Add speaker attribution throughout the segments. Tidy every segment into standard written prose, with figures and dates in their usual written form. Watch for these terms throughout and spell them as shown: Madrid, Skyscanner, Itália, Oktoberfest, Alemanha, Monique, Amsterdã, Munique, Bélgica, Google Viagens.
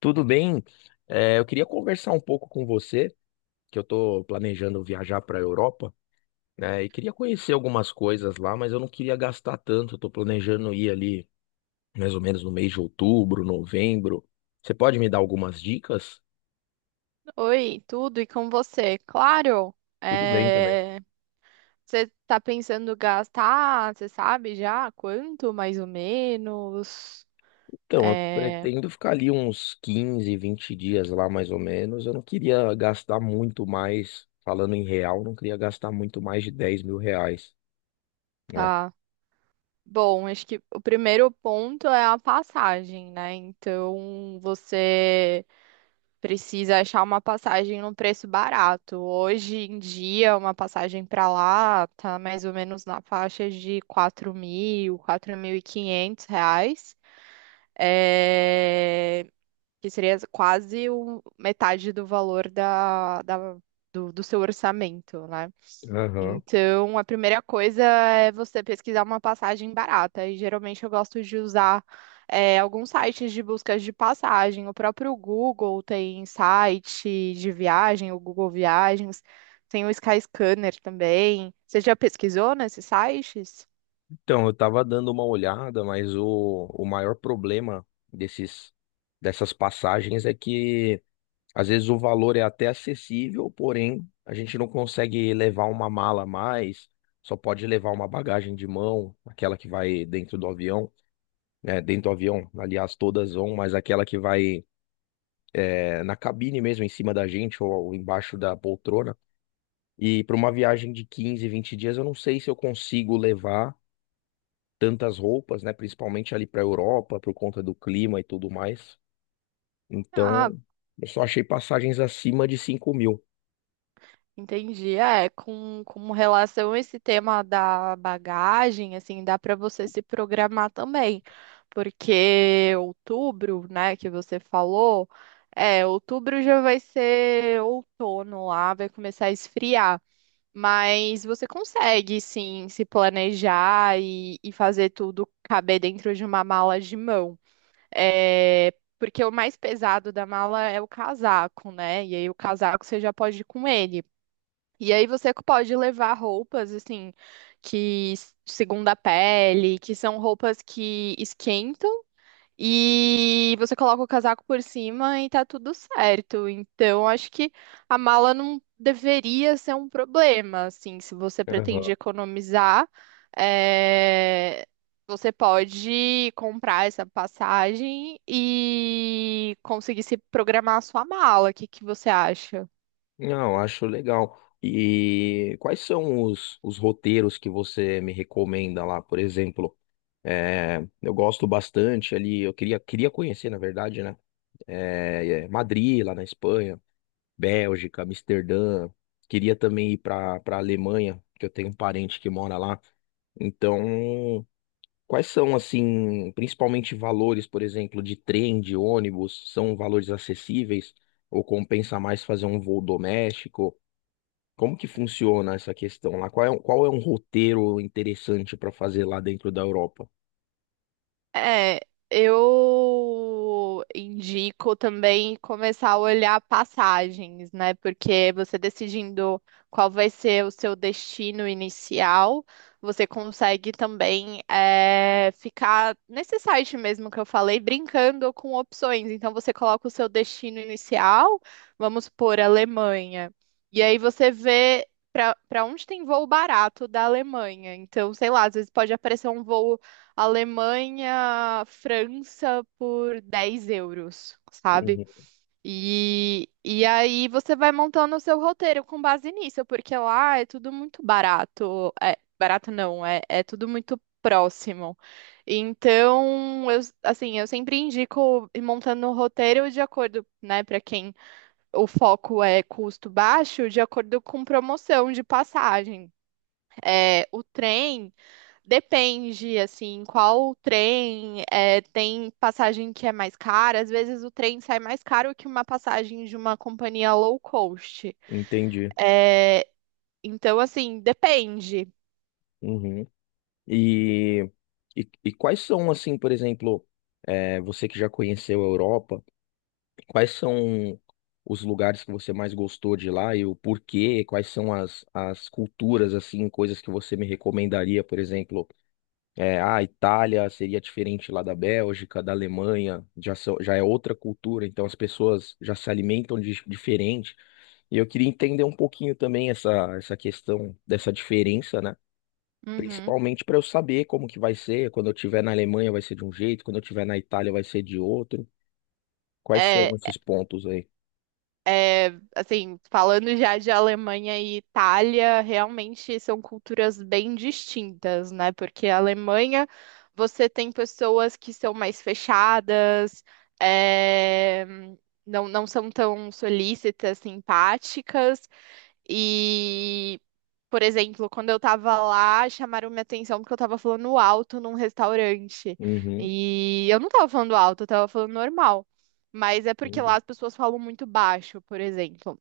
Speaker 1: Tudo bem? Eu queria conversar um pouco com você, que eu estou planejando viajar para a Europa, né? E queria conhecer algumas coisas lá, mas eu não queria gastar tanto. Eu tô planejando ir ali mais ou menos no mês de outubro, novembro. Você pode me dar algumas dicas?
Speaker 2: Oi, tudo e com você? Claro,
Speaker 1: Tudo bem também.
Speaker 2: é, você tá pensando gastar, você sabe já quanto, mais ou menos?
Speaker 1: Então, eu
Speaker 2: É,
Speaker 1: pretendo ficar ali uns 15, 20 dias lá mais ou menos. Eu não queria gastar muito mais, falando em real, não queria gastar muito mais de 10.000 reais, né?
Speaker 2: tá. Bom, acho que o primeiro ponto é a passagem, né? Então, você precisa achar uma passagem num preço barato. Hoje em dia, uma passagem para lá tá mais ou menos na faixa de 4.000, R$ 4.500. É, Que seria quase metade do valor do seu orçamento, né?
Speaker 1: Aham.
Speaker 2: Então, a primeira coisa é você pesquisar uma passagem barata. E geralmente eu gosto de usar alguns sites de buscas de passagem. O próprio Google tem site de viagem, o Google Viagens, tem o Skyscanner também. Você já pesquisou nesses sites?
Speaker 1: Então, eu tava dando uma olhada, mas o maior problema desses, dessas passagens é que às vezes o valor é até acessível, porém a gente não consegue levar uma mala a mais, só pode levar uma bagagem de mão, aquela que vai dentro do avião, né? Dentro do avião, aliás, todas vão, mas aquela que vai na cabine mesmo, em cima da gente ou embaixo da poltrona. E para uma viagem de 15, 20 dias, eu não sei se eu consigo levar tantas roupas, né? Principalmente ali para a Europa, por conta do clima e tudo mais.
Speaker 2: Ah,
Speaker 1: Então, eu só achei passagens acima de 5.000.
Speaker 2: entendi. É, com relação a esse tema da bagagem, assim, dá para você se programar também, porque outubro, né, que você falou, outubro já vai ser outono lá, vai começar a esfriar, mas você consegue, sim, se planejar e fazer tudo caber dentro de uma mala de mão. É, porque o mais pesado da mala é o casaco, né? E aí o casaco você já pode ir com ele. E aí você pode levar roupas assim que segunda a pele, que são roupas que esquentam e você coloca o casaco por cima e tá tudo certo. Então acho que a mala não deveria ser um problema, assim, se você pretende
Speaker 1: Aham.
Speaker 2: economizar, é, você pode comprar essa passagem e conseguir se programar a sua mala. O que que você acha?
Speaker 1: Não, acho legal. E quais são os roteiros que você me recomenda lá, por exemplo? Eu gosto bastante ali, eu queria conhecer, na verdade, né? Madrid, lá na Espanha, Bélgica, Amsterdã. Queria também ir para Alemanha, que eu tenho um parente que mora lá. Então, quais são, assim, principalmente valores, por exemplo, de trem, de ônibus? São valores acessíveis? Ou compensa mais fazer um voo doméstico? Como que funciona essa questão lá? Qual é um roteiro interessante para fazer lá dentro da Europa?
Speaker 2: É, eu indico também começar a olhar passagens, né? Porque você decidindo qual vai ser o seu destino inicial, você consegue também ficar nesse site mesmo que eu falei, brincando com opções. Então você coloca o seu destino inicial, vamos por Alemanha. E aí você vê para onde tem voo barato da Alemanha. Então, sei lá, às vezes pode aparecer um voo Alemanha, França por € 10, sabe?
Speaker 1: Uhum,
Speaker 2: E aí você vai montando o seu roteiro com base nisso, porque lá é tudo muito barato. É, barato não, é tudo muito próximo. Então, eu, assim, eu sempre indico ir montando o roteiro de acordo, né, para quem o foco é custo baixo, de acordo com promoção de passagem. É, o trem. Depende, assim, qual trem, tem passagem que é mais cara, às vezes o trem sai mais caro que uma passagem de uma companhia low cost.
Speaker 1: entendi.
Speaker 2: Então, assim, depende.
Speaker 1: Uhum. E, e quais são, assim, por exemplo, você que já conheceu a Europa, quais são os lugares que você mais gostou de lá e o porquê? Quais são as culturas, assim, coisas que você me recomendaria, por exemplo? Ah, a Itália seria diferente lá da Bélgica, da Alemanha, já, já é outra cultura, então as pessoas já se alimentam diferente. E eu queria entender um pouquinho também essa questão dessa diferença, né?
Speaker 2: Uhum.
Speaker 1: Principalmente para eu saber como que vai ser, quando eu estiver na Alemanha vai ser de um jeito, quando eu estiver na Itália vai ser de outro. Quais são
Speaker 2: É,
Speaker 1: esses pontos aí?
Speaker 2: assim, falando já de Alemanha e Itália, realmente são culturas bem distintas, né? Porque a Alemanha, você tem pessoas que são mais fechadas, é, não, não são tão solícitas, simpáticas. E, por exemplo, quando eu tava lá, chamaram minha atenção porque eu tava falando alto num restaurante.
Speaker 1: Uhum.
Speaker 2: E eu não tava falando alto, eu tava falando normal. Mas é porque lá
Speaker 1: Entendi.
Speaker 2: as pessoas falam muito baixo, por exemplo.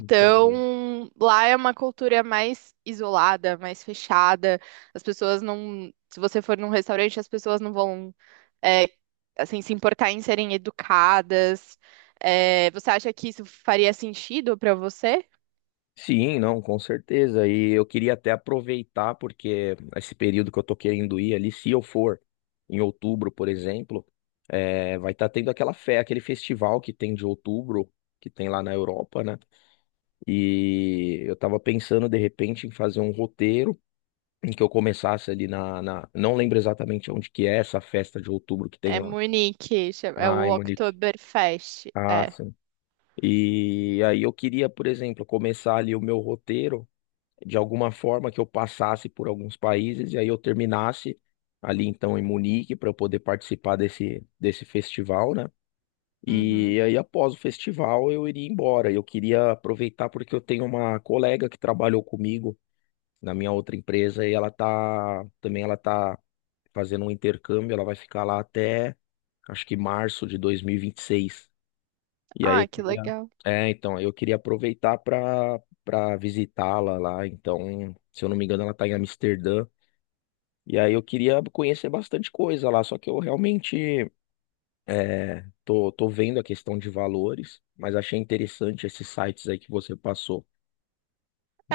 Speaker 1: Entendi.
Speaker 2: lá é uma cultura mais isolada, mais fechada. As pessoas não. Se você for num restaurante, as pessoas não vão, é, assim, se importar em serem educadas. É, você acha que isso faria sentido pra você?
Speaker 1: Sim, não, com certeza. E eu queria até aproveitar, porque esse período que eu tô querendo ir ali, se eu for em outubro, por exemplo, vai estar tendo aquele festival que tem de outubro, que tem lá na Europa, né? E eu tava pensando, de repente, em fazer um roteiro em que eu começasse ali Não lembro exatamente onde que é essa festa de outubro que tem
Speaker 2: É
Speaker 1: lá.
Speaker 2: Munique, é
Speaker 1: Ah, em
Speaker 2: o
Speaker 1: Monique.
Speaker 2: Oktoberfest.
Speaker 1: Ah,
Speaker 2: É.
Speaker 1: sim. E aí eu queria, por exemplo, começar ali o meu roteiro de alguma forma que eu passasse por alguns países e aí eu terminasse ali então em Munique para eu poder participar desse festival, né?
Speaker 2: Uhum.
Speaker 1: E aí após o festival eu iria embora. Eu queria aproveitar porque eu tenho uma colega que trabalhou comigo na minha outra empresa e ela tá também ela tá fazendo um intercâmbio, ela vai ficar lá até acho que março de 2026. E aí eu
Speaker 2: Ah, que
Speaker 1: queria,
Speaker 2: legal.
Speaker 1: é, então, eu queria aproveitar para visitá-la lá. Então, se eu não me engano, ela está em Amsterdã. E aí eu queria conhecer bastante coisa lá, só que eu realmente tô vendo a questão de valores, mas achei interessante esses sites aí que você passou,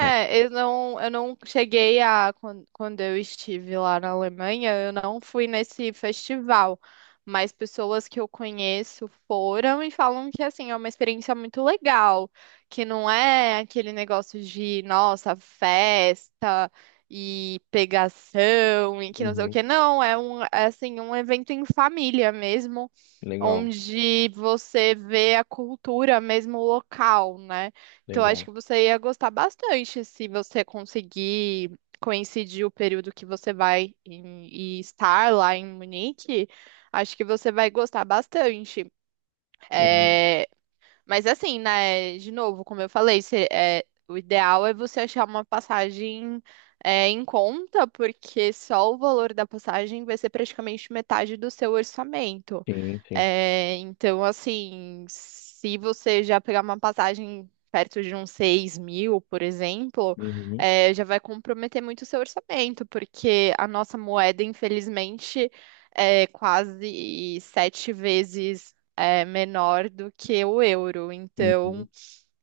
Speaker 1: né?
Speaker 2: eu não cheguei a, quando eu estive lá na Alemanha, eu não fui nesse festival, mas pessoas que eu conheço foram e falam que, assim, é uma experiência muito legal, que não é aquele negócio de, nossa, festa e pegação e que não sei o
Speaker 1: Uhum,
Speaker 2: que, não, é um, é, assim, um evento em família mesmo,
Speaker 1: legal,
Speaker 2: onde você vê a cultura mesmo local, né? Então, acho
Speaker 1: legal.
Speaker 2: que você ia gostar bastante se você conseguir coincidir o período que você vai e estar lá em Munique. Acho que você vai gostar bastante.
Speaker 1: Uhum,
Speaker 2: É, mas assim, né, de novo, como eu falei, é, o ideal é você achar uma passagem em conta, porque só o valor da passagem vai ser praticamente metade do seu orçamento.
Speaker 1: sim, sim.
Speaker 2: É, então, assim, se você já pegar uma passagem perto de uns 6.000, por exemplo,
Speaker 1: Uhum,
Speaker 2: já vai comprometer muito o seu orçamento, porque a nossa moeda, infelizmente, é quase 7 vezes menor do que o euro.
Speaker 1: uhum,
Speaker 2: Então,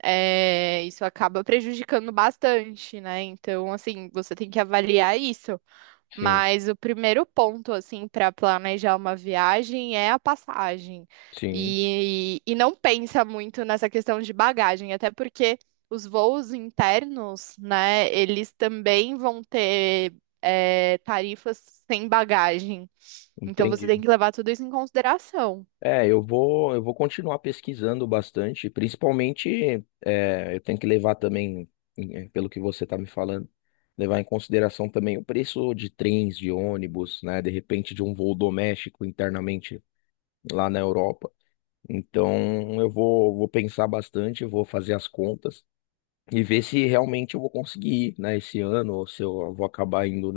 Speaker 2: isso acaba prejudicando bastante, né? Então, assim, você tem que avaliar isso.
Speaker 1: sim,
Speaker 2: Mas o primeiro ponto, assim, para planejar uma viagem é a passagem.
Speaker 1: sim,
Speaker 2: E não pensa muito nessa questão de bagagem, até porque os voos internos, né, eles também vão ter, tarifas sem bagagem. Então você
Speaker 1: entendi.
Speaker 2: tem que levar tudo isso em consideração.
Speaker 1: Eu vou continuar pesquisando bastante, principalmente, eu tenho que levar também, pelo que você está me falando, levar em consideração também o preço de trens, de ônibus, né, de repente de um voo doméstico internamente lá na Europa. Então, vou pensar bastante, vou fazer as contas e ver se realmente eu vou conseguir ir, né, esse ano ou se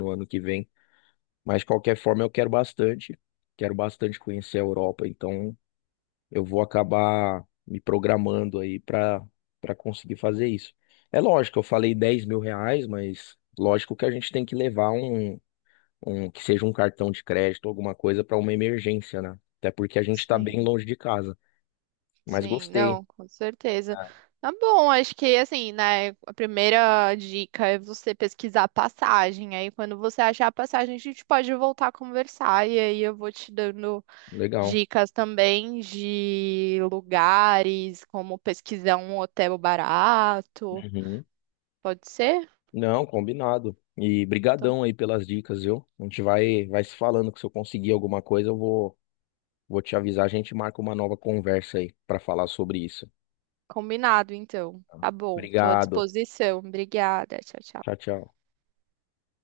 Speaker 1: eu vou acabar me programando aí para conseguir fazer isso. É lógico, eu falei 10.000 reais, mas lógico que a gente tem que levar um que seja um cartão de crédito, alguma coisa para uma emergência, né? Até porque a gente está bem
Speaker 2: Sim.
Speaker 1: longe de casa. Mas
Speaker 2: Sim,
Speaker 1: gostei,
Speaker 2: não, com certeza. Tá bom, acho que assim, né, a primeira dica é você pesquisar a passagem. Aí quando você achar a passagem, a gente pode voltar a conversar e aí eu vou te dando
Speaker 1: legal.
Speaker 2: dicas também de lugares, como pesquisar um hotel barato.
Speaker 1: Uhum.
Speaker 2: Pode ser?
Speaker 1: Não, combinado. E
Speaker 2: Então,
Speaker 1: brigadão aí pelas dicas, viu? A gente vai se falando que se eu conseguir alguma coisa, eu vou te avisar, a gente marca uma nova conversa aí para falar sobre isso.
Speaker 2: combinado então. Tá bom, tô à
Speaker 1: Obrigado.
Speaker 2: disposição. Obrigada. Tchau,
Speaker 1: Tchau,
Speaker 2: tchau.
Speaker 1: tchau.